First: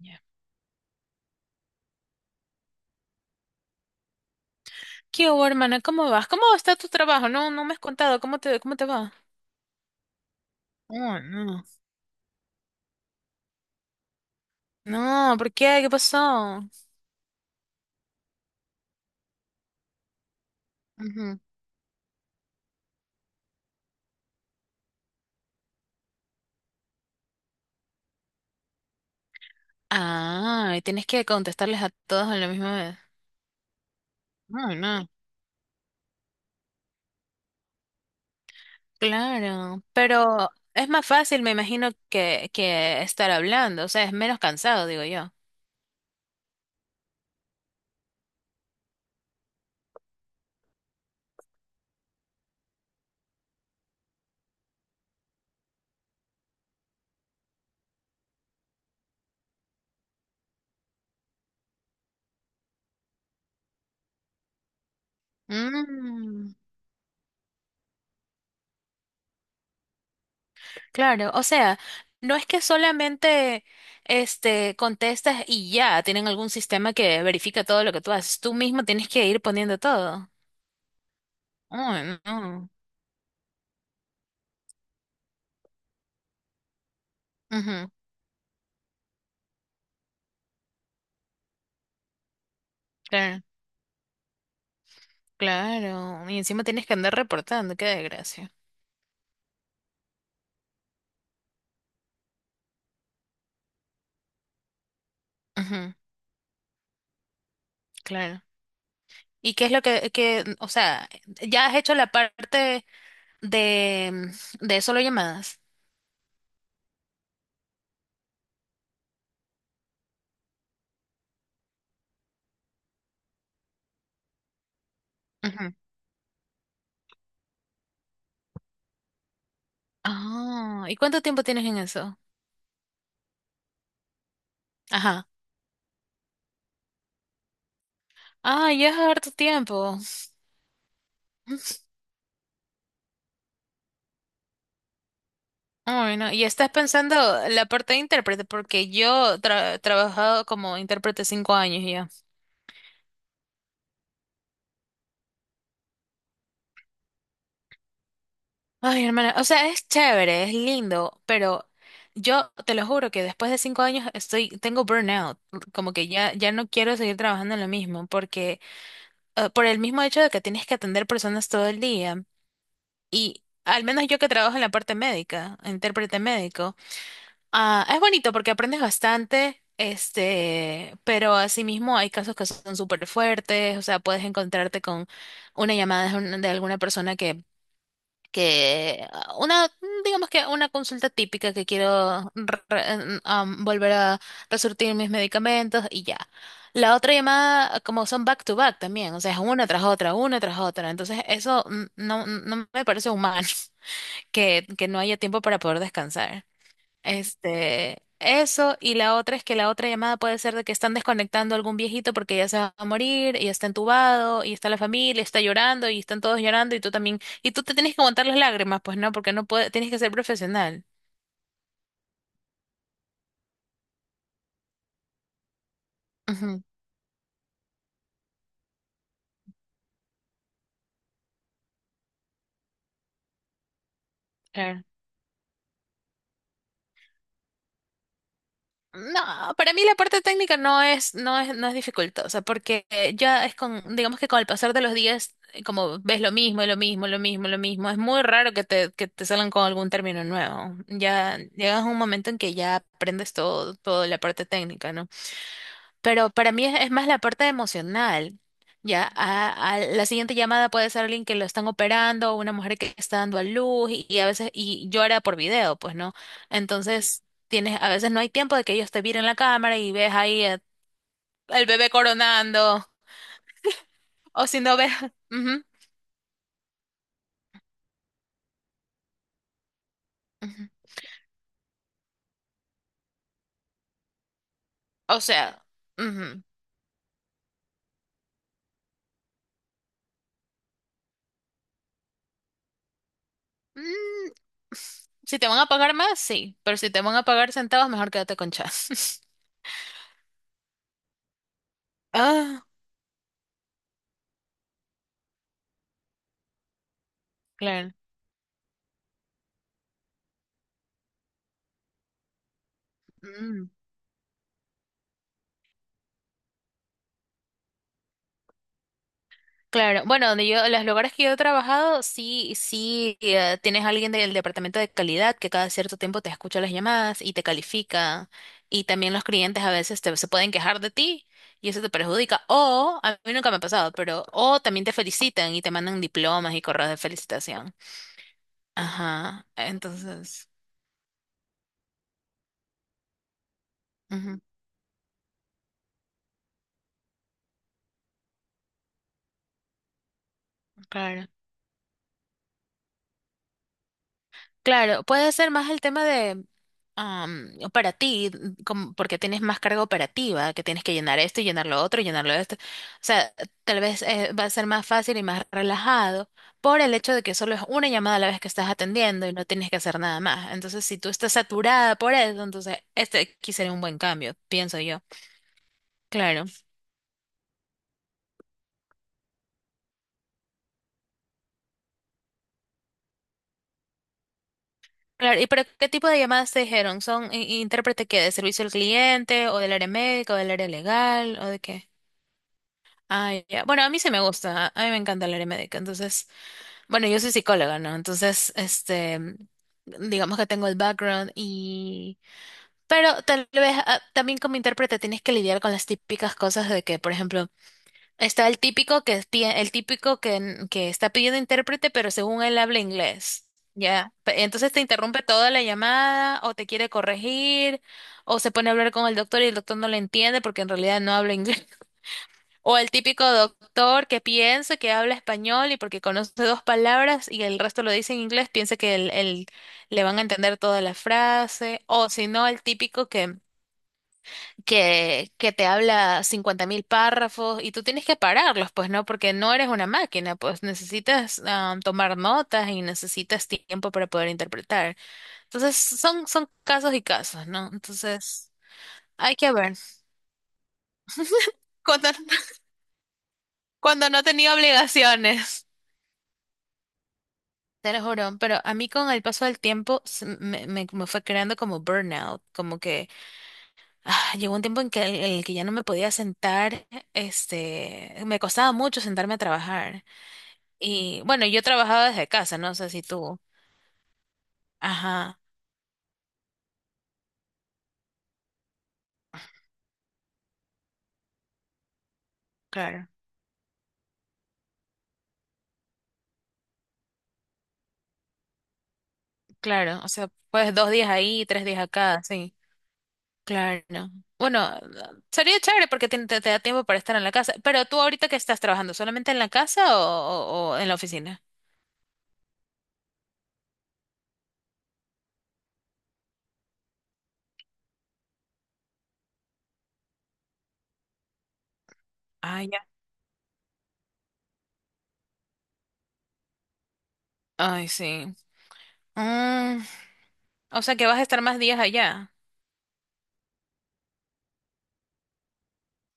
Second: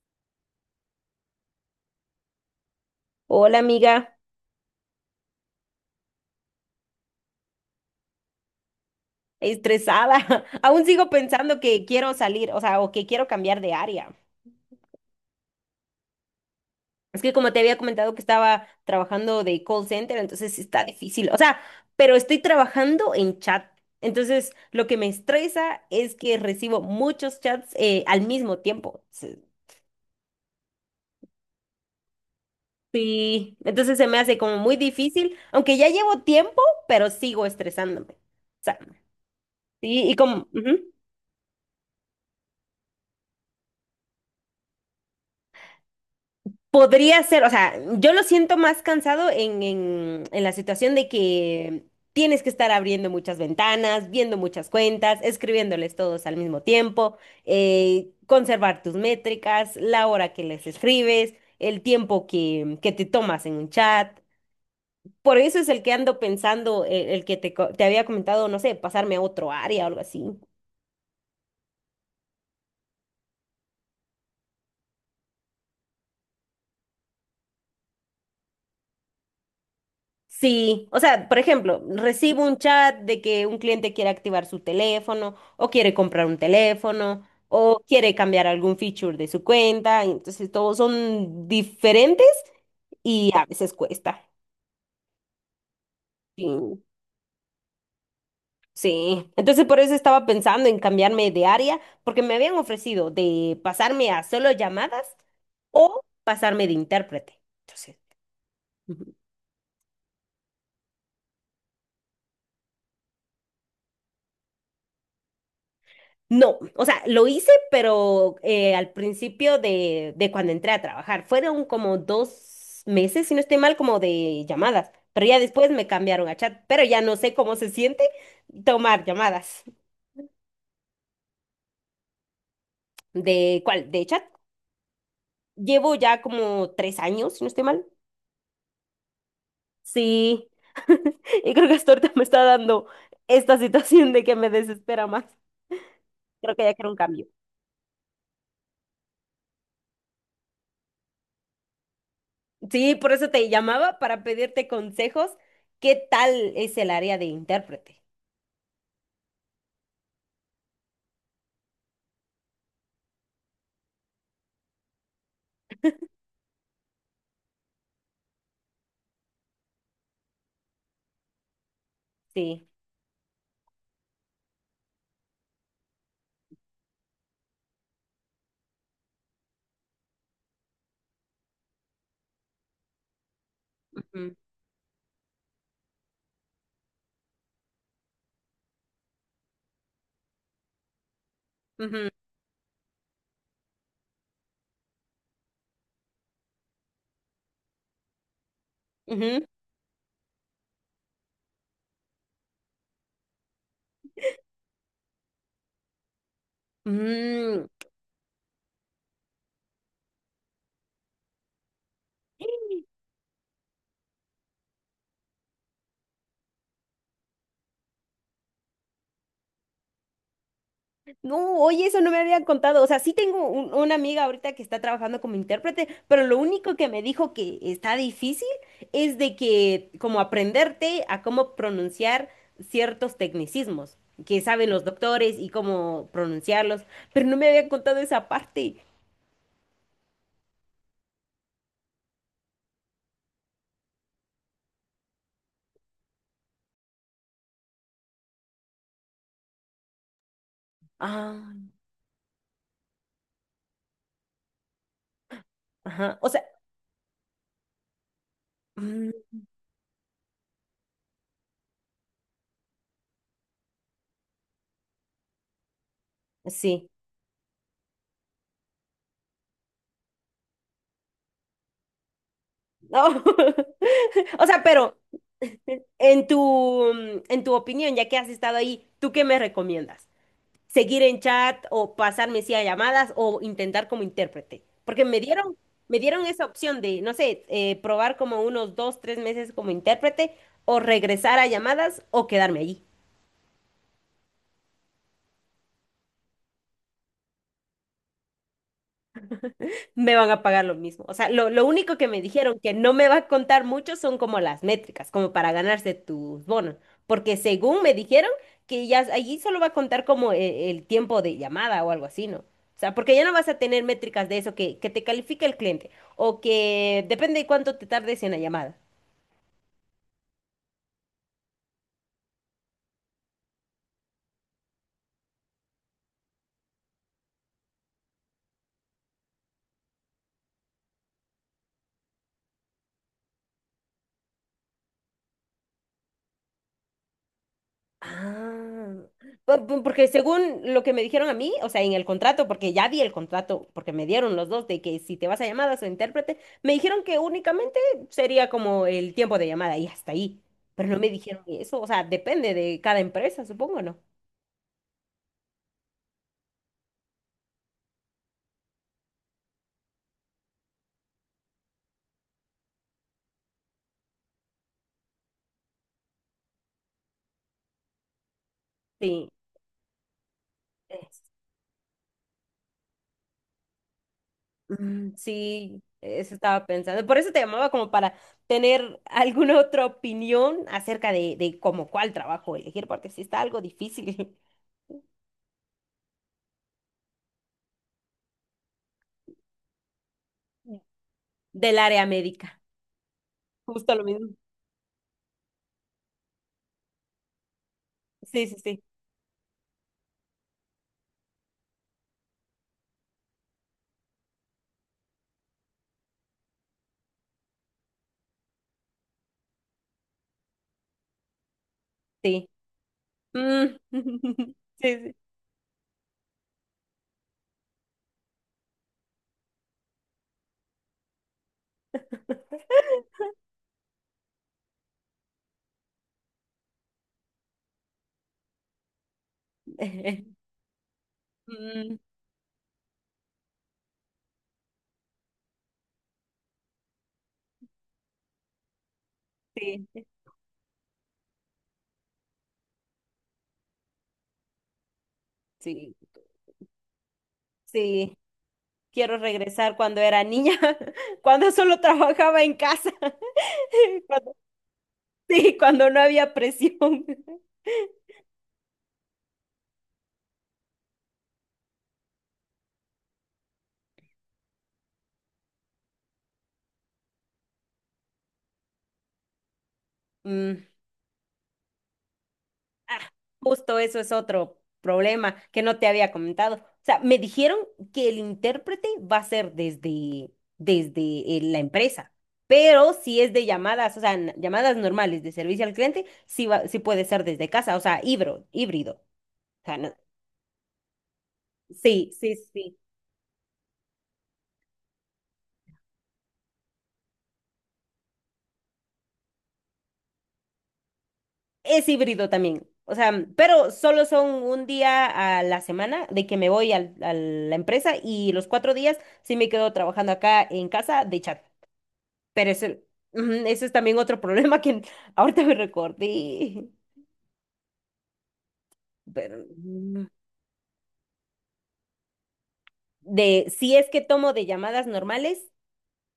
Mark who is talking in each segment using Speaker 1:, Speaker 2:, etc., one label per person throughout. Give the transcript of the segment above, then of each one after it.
Speaker 1: Ya.
Speaker 2: Hola amiga,
Speaker 1: ¿Qué hubo, hermana? ¿Cómo vas? ¿Cómo está tu trabajo? No, no me has contado. ¿Cómo cómo te va?
Speaker 2: estresada. Aún sigo
Speaker 1: Oh,
Speaker 2: pensando
Speaker 1: no.
Speaker 2: que quiero salir, o sea, o que quiero cambiar de área.
Speaker 1: No, ¿por qué? ¿Qué pasó?
Speaker 2: Es que como te había comentado que estaba trabajando de call center, entonces está difícil. O
Speaker 1: Ujú.
Speaker 2: sea, pero estoy trabajando en chat. Entonces, lo que me estresa es que recibo muchos chats al mismo tiempo.
Speaker 1: Ah, y tienes que contestarles a todos a la misma vez.
Speaker 2: Sí, entonces se me hace como
Speaker 1: No,
Speaker 2: muy
Speaker 1: no.
Speaker 2: difícil, aunque ya llevo tiempo, pero sigo estresándome. O sea,
Speaker 1: Claro,
Speaker 2: sí, y como
Speaker 1: pero
Speaker 2: ujú.
Speaker 1: es más fácil, me imagino, que estar hablando. O sea, es menos cansado, digo yo.
Speaker 2: Podría ser, o sea, yo lo siento más cansado en la situación de que tienes que estar abriendo muchas ventanas, viendo muchas cuentas, escribiéndoles todos al mismo tiempo, conservar tus métricas, la hora que les escribes, el tiempo que te tomas en un chat. Por eso es el que ando
Speaker 1: Mm,
Speaker 2: pensando, el, que te, co- te había comentado, no sé, pasarme a otro área o algo así.
Speaker 1: claro, o sea, no es que solamente este contestas y ya, tienen algún sistema que verifica todo lo que tú haces. Tú mismo tienes que ir poniendo todo.
Speaker 2: Sí, o sea, por ejemplo,
Speaker 1: Ay,
Speaker 2: recibo un
Speaker 1: no.
Speaker 2: chat de que un cliente quiere activar su teléfono o quiere comprar un teléfono o
Speaker 1: Ujú.
Speaker 2: quiere cambiar algún feature de su cuenta, entonces todos son diferentes y
Speaker 1: Claro,
Speaker 2: a veces cuesta.
Speaker 1: claro. Y
Speaker 2: Sí,
Speaker 1: encima tienes que andar reportando, qué desgracia.
Speaker 2: sí. Entonces por eso estaba pensando en cambiarme de área porque me habían ofrecido de pasarme a solo llamadas
Speaker 1: Ujú.
Speaker 2: o pasarme de intérprete. Entonces,
Speaker 1: Claro. ¿Y qué es lo o sea, ya has hecho la parte de, de solo llamadas?
Speaker 2: no, o sea, lo hice, pero al principio de, cuando entré a trabajar. Fueron como 2 meses, si no estoy mal, como de llamadas. Pero ya después
Speaker 1: Ujú.
Speaker 2: me cambiaron a chat. Pero ya no sé cómo se siente tomar llamadas.
Speaker 1: Ah, ¿y cuánto tiempo tienes en eso?
Speaker 2: ¿De cuál? ¿De chat?
Speaker 1: Ajá.
Speaker 2: Llevo ya como 3 años, si no estoy mal.
Speaker 1: Ah, ya es harto tiempo.
Speaker 2: Sí. Y creo que hasta ahorita me está dando esta situación de que me desespera más.
Speaker 1: Ay, no. Y
Speaker 2: Creo que
Speaker 1: estás
Speaker 2: ya quiero un
Speaker 1: pensando
Speaker 2: cambio.
Speaker 1: la parte de intérprete, porque he trabajado como intérprete 5 años ya.
Speaker 2: Sí, por eso te llamaba para pedirte consejos. ¿Qué tal es el área de intérprete?
Speaker 1: Ay, hermana, o sea, es chévere, es lindo, pero yo te lo juro que después de 5 años estoy, tengo burnout, como que ya, ya no quiero seguir trabajando en lo mismo, porque por el mismo hecho de que tienes que atender personas todo el día,
Speaker 2: Sí.
Speaker 1: y al menos yo que trabajo en la parte médica, intérprete médico, es bonito porque aprendes bastante, este, pero asimismo hay casos que son súper fuertes, o sea, puedes
Speaker 2: Ujú,
Speaker 1: encontrarte con una llamada de alguna persona que digamos que una consulta típica que
Speaker 2: ujú,
Speaker 1: quiero volver a resurtir mis medicamentos y ya. La otra llamada, ah, como son back to back también, o sea, es
Speaker 2: ujú.
Speaker 1: una tras otra, una tras otra. Entonces, eso no, no me parece humano que no haya tiempo para poder descansar.
Speaker 2: Mm.
Speaker 1: Este, eso, y la otra es que la otra llamada puede ser de que están desconectando a algún viejito porque ya se va a morir, y está entubado, y está la familia, está llorando, y están todos llorando, y tú también, y tú te tienes que aguantar las lágrimas, pues no, porque no puedes, tienes que ser profesional.
Speaker 2: No, oye, eso no me habían contado. O sea, sí tengo una amiga ahorita que está trabajando como intérprete, pero lo
Speaker 1: Ujú,
Speaker 2: único que me dijo que está difícil es de que como aprenderte a cómo pronunciar ciertos tecnicismos que saben
Speaker 1: claro.
Speaker 2: los doctores y cómo pronunciarlos, pero no me habían contado esa parte.
Speaker 1: No, para mí la parte técnica no es dificultosa, porque ya es con, digamos que con el pasar de los días, como ves lo mismo, es muy raro que que te salgan con algún término nuevo. Ya
Speaker 2: Ah,
Speaker 1: llegas a un momento en que ya aprendes todo, toda la parte técnica, ¿no?
Speaker 2: ajá. O
Speaker 1: Pero
Speaker 2: sea,
Speaker 1: para mí es más la parte emocional. A la siguiente llamada puede ser alguien que lo están operando, una mujer que está dando a luz y a veces y llora por video, pues no.
Speaker 2: sí.
Speaker 1: Entonces, tienes, a veces no hay tiempo de que ellos te miren la cámara y ves al bebé coronando,
Speaker 2: No. O
Speaker 1: o si
Speaker 2: sea,
Speaker 1: no ves,
Speaker 2: pero
Speaker 1: ujú,
Speaker 2: en tu, en tu opinión, ya que has estado ahí, ¿tú qué me recomiendas?
Speaker 1: ujú.
Speaker 2: ¿Seguir en chat o pasarme sí a llamadas o intentar como intérprete? Porque me
Speaker 1: O
Speaker 2: dieron,
Speaker 1: sea,
Speaker 2: me dieron
Speaker 1: ujú.
Speaker 2: esa opción de, no sé, probar como unos dos, tres meses como intérprete o regresar a llamadas o quedarme allí.
Speaker 1: Mm, si te van a pagar más, sí, pero si te van a pagar centavos, mejor quédate con chas.
Speaker 2: Me van a pagar lo mismo. O sea, lo único que me dijeron
Speaker 1: Ah,
Speaker 2: que no me va a contar mucho son como las métricas, como para ganarse tus bonos. Porque según
Speaker 1: claro.
Speaker 2: me dijeron que ya allí solo va a contar como el tiempo de llamada o algo así, ¿no? O sea, porque ya no vas a tener métricas de eso que te califica el cliente o que depende de cuánto te tardes en la llamada.
Speaker 1: Claro, bueno, los lugares que yo he trabajado, sí, sí, tienes alguien del departamento de calidad que cada cierto tiempo te escucha las llamadas y te califica, y también los clientes a veces se pueden quejar de ti y eso te perjudica, o, a mí nunca me ha pasado, pero, o también te felicitan y te mandan diplomas y correos de felicitación.
Speaker 2: Ah,
Speaker 1: Ajá,
Speaker 2: porque
Speaker 1: entonces,
Speaker 2: según lo que me dijeron a mí, o sea, en el contrato, porque ya vi el contrato, porque me dieron
Speaker 1: ujú,
Speaker 2: los dos de que si te vas a llamadas o intérprete, me dijeron que únicamente sería como el tiempo de llamada y hasta ahí. Pero no me
Speaker 1: claro.
Speaker 2: dijeron eso, o sea, depende de cada empresa, supongo, ¿no?
Speaker 1: Claro, puede ser más el tema de para ti, como porque tienes más carga operativa, que tienes que llenar esto y llenar lo otro y llenar lo esto. O sea, tal vez va a ser más fácil y más relajado por el hecho de que solo es una llamada a la vez que estás atendiendo
Speaker 2: Sí,
Speaker 1: y no tienes que hacer nada más. Entonces, si tú
Speaker 2: es-
Speaker 1: estás saturada por eso, entonces este aquí sería un buen cambio, pienso yo.
Speaker 2: sí, eso
Speaker 1: Claro,
Speaker 2: estaba pensando. Por eso te llamaba como para tener alguna otra opinión acerca de, como cuál trabajo elegir, porque sí está algo difícil
Speaker 1: claro. ¿Y pero qué tipo de llamadas te dijeron? ¿Son intérprete que de servicio al cliente o del área médica o del área legal o de
Speaker 2: del
Speaker 1: qué?
Speaker 2: área médica.
Speaker 1: Ah, ya. Bueno, a
Speaker 2: Justo
Speaker 1: mí
Speaker 2: lo
Speaker 1: sí me
Speaker 2: mismo.
Speaker 1: gusta, a mí me encanta el área médica, entonces, bueno, yo soy psicóloga, ¿no?
Speaker 2: Sí,
Speaker 1: Entonces,
Speaker 2: sí, sí,
Speaker 1: este, digamos que tengo el background y, pero tal vez también como intérprete tienes que lidiar con las típicas cosas de que, por ejemplo, está el típico que está pidiendo intérprete, pero según
Speaker 2: sí.
Speaker 1: él habla inglés,
Speaker 2: Mm.
Speaker 1: ¿ya? Entonces te
Speaker 2: Sí,
Speaker 1: interrumpe toda la llamada o te quiere corregir o se pone a hablar con el doctor y el doctor no le entiende porque en realidad no habla inglés. O el típico doctor que piensa que habla español y porque conoce dos palabras y el resto lo dice en inglés, piensa que
Speaker 2: sí.
Speaker 1: le van a entender toda la frase.
Speaker 2: Mm,
Speaker 1: O si no, el típico que te habla 50.000 párrafos y tú tienes que pararlos, pues no, porque no eres
Speaker 2: sí,
Speaker 1: una máquina, pues necesitas tomar notas y necesitas tiempo para poder interpretar. Entonces,
Speaker 2: sí,
Speaker 1: son casos y casos, ¿no?
Speaker 2: sí.
Speaker 1: Entonces,
Speaker 2: Quiero
Speaker 1: hay que ver.
Speaker 2: regresar cuando era niña, cuando solo
Speaker 1: Cuando,
Speaker 2: trabajaba en casa,
Speaker 1: cuando no
Speaker 2: cuando-
Speaker 1: tenía
Speaker 2: sí,
Speaker 1: obligaciones.
Speaker 2: cuando no había presión.
Speaker 1: Te lo juro, pero a mí con el paso del tiempo me fue creando como burnout, como que llegó un tiempo en en el que ya no me podía sentar, este, me costaba mucho sentarme a trabajar.
Speaker 2: Mm.
Speaker 1: Y bueno, yo trabajaba desde casa, no sé
Speaker 2: Ah,
Speaker 1: si tú.
Speaker 2: justo eso es otro problema
Speaker 1: Ajá,
Speaker 2: que no te había comentado. O sea, me dijeron que el intérprete va a ser desde la empresa, pero
Speaker 1: claro,
Speaker 2: si es de llamadas, o sea, llamadas normales de servicio al cliente, sí, sí puede ser desde casa, o sea, híbrido, híbrido. O sea,
Speaker 1: claro, o sea, pues 2 días ahí, 3 días
Speaker 2: sí,
Speaker 1: acá,
Speaker 2: sí,
Speaker 1: sí,
Speaker 2: sí.
Speaker 1: claro. Bueno, sería chévere porque te da tiempo para estar en la casa, pero tú ahorita que estás trabajando, ¿solamente en la casa o en la oficina?
Speaker 2: Es híbrido también. O sea, pero solo son un día a la semana de que me voy a la empresa y los 4 días sí me quedo trabajando acá en casa de chat. Pero
Speaker 1: Ah, ya.
Speaker 2: ese es también otro problema que ahorita me recordé.
Speaker 1: Ay, sí.
Speaker 2: Pero,
Speaker 1: Mm, o sea que vas a estar más días allá.
Speaker 2: de si es que tomo de llamadas normales,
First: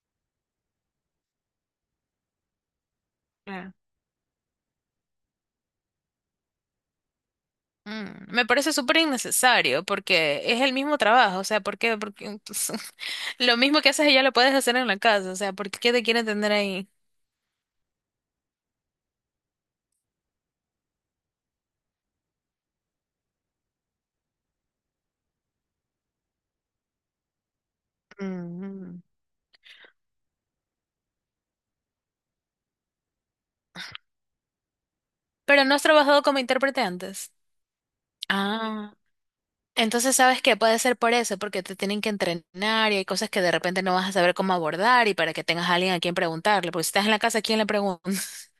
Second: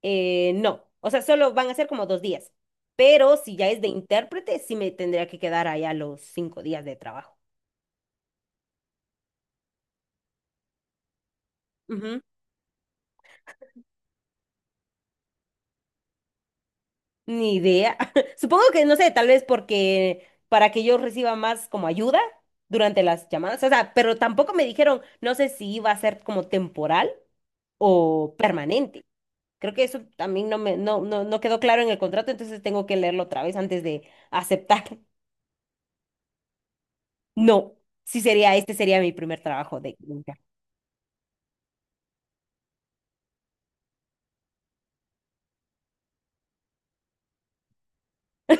Speaker 2: no. O sea, solo van a ser como 2 días. Pero si ya
Speaker 1: Ah,
Speaker 2: es de intérprete, sí me tendría que quedar allá los 5 días de trabajo.
Speaker 1: mm, me parece súper innecesario porque es el mismo trabajo, o sea, ¿por qué?
Speaker 2: Ujú,
Speaker 1: Porque lo mismo que haces allá lo puedes hacer en la casa, o sea, ¿por qué te quieren tener ahí?
Speaker 2: ni idea. Supongo que, no sé, tal vez porque para que yo reciba más como ayuda durante las llamadas. O sea, pero tampoco me dijeron, no sé si iba a ser como temporal o
Speaker 1: Mm,
Speaker 2: permanente. Creo que eso también no me, no, no, no quedó claro en el contrato, entonces tengo que leerlo otra vez antes de aceptar.
Speaker 1: pero no has trabajado como intérprete antes.
Speaker 2: No, sí sería, este
Speaker 1: Ah,
Speaker 2: sería mi primer trabajo de
Speaker 1: entonces,
Speaker 2: limpiar.
Speaker 1: ¿sabes que puede ser por eso, porque te tienen que entrenar y hay cosas que de repente no vas a saber cómo abordar y para que tengas a alguien a quien preguntarle, porque si estás en la casa, ¿a quién le preguntas?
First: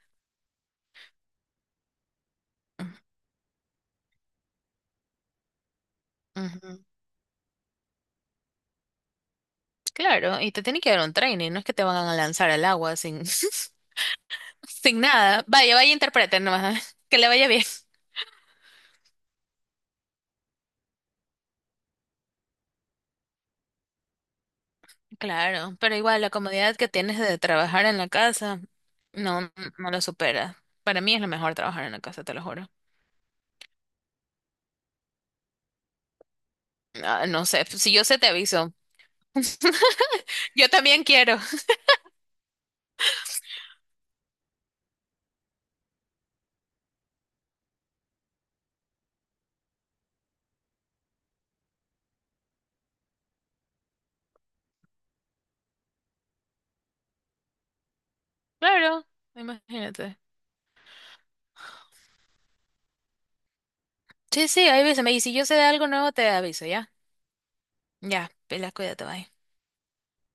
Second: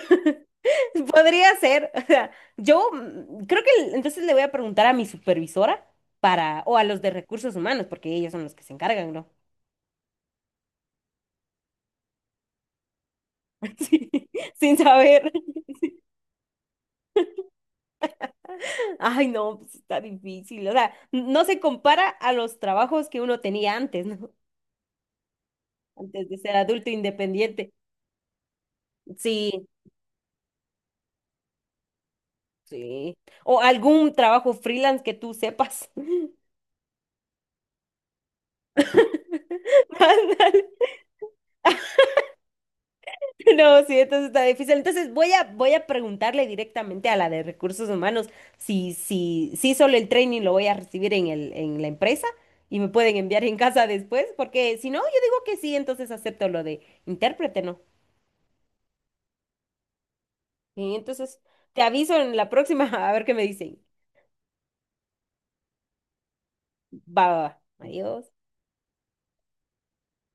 Speaker 2: Podría ser, o sea, yo creo que entonces le voy a preguntar a mi supervisora para, o
Speaker 1: ujú.
Speaker 2: a los de recursos humanos, porque ellos son los que se encargan, ¿no?
Speaker 1: Claro, y te tienen que dar un training, no es que te van a lanzar al agua sin...
Speaker 2: Sí, sin
Speaker 1: Sin
Speaker 2: saber.
Speaker 1: nada. Vaya, vaya, interpreten nomás. Que le vaya bien.
Speaker 2: Ay, no, pues está difícil. O sea, no se compara a los trabajos que uno tenía antes, ¿no?
Speaker 1: Claro, pero igual
Speaker 2: Antes
Speaker 1: la
Speaker 2: de ser
Speaker 1: comodidad que
Speaker 2: adulto
Speaker 1: tienes de
Speaker 2: independiente.
Speaker 1: trabajar en la casa no,
Speaker 2: Sí,
Speaker 1: no lo supera. Para mí es lo mejor trabajar en la casa, te lo juro.
Speaker 2: sí. O algún trabajo freelance que tú sepas.
Speaker 1: Ah, no sé, si yo sé te aviso.
Speaker 2: Ándale.
Speaker 1: Yo también quiero.
Speaker 2: No, sí, entonces está difícil. Entonces voy a preguntarle directamente a la de recursos humanos si solo el training lo voy a recibir en la empresa y me pueden enviar en casa después, porque si no, yo digo que sí, entonces acepto lo de intérprete, ¿no?
Speaker 1: Claro, imagínate.
Speaker 2: Y entonces te aviso en la próxima a ver qué me dicen.
Speaker 1: Sí, sí, ahí avísame. Y si yo sé de algo nuevo, te aviso, ¿ya?
Speaker 2: Va, va, va.
Speaker 1: Ya,
Speaker 2: Adiós.
Speaker 1: Pela, cuídate, bye.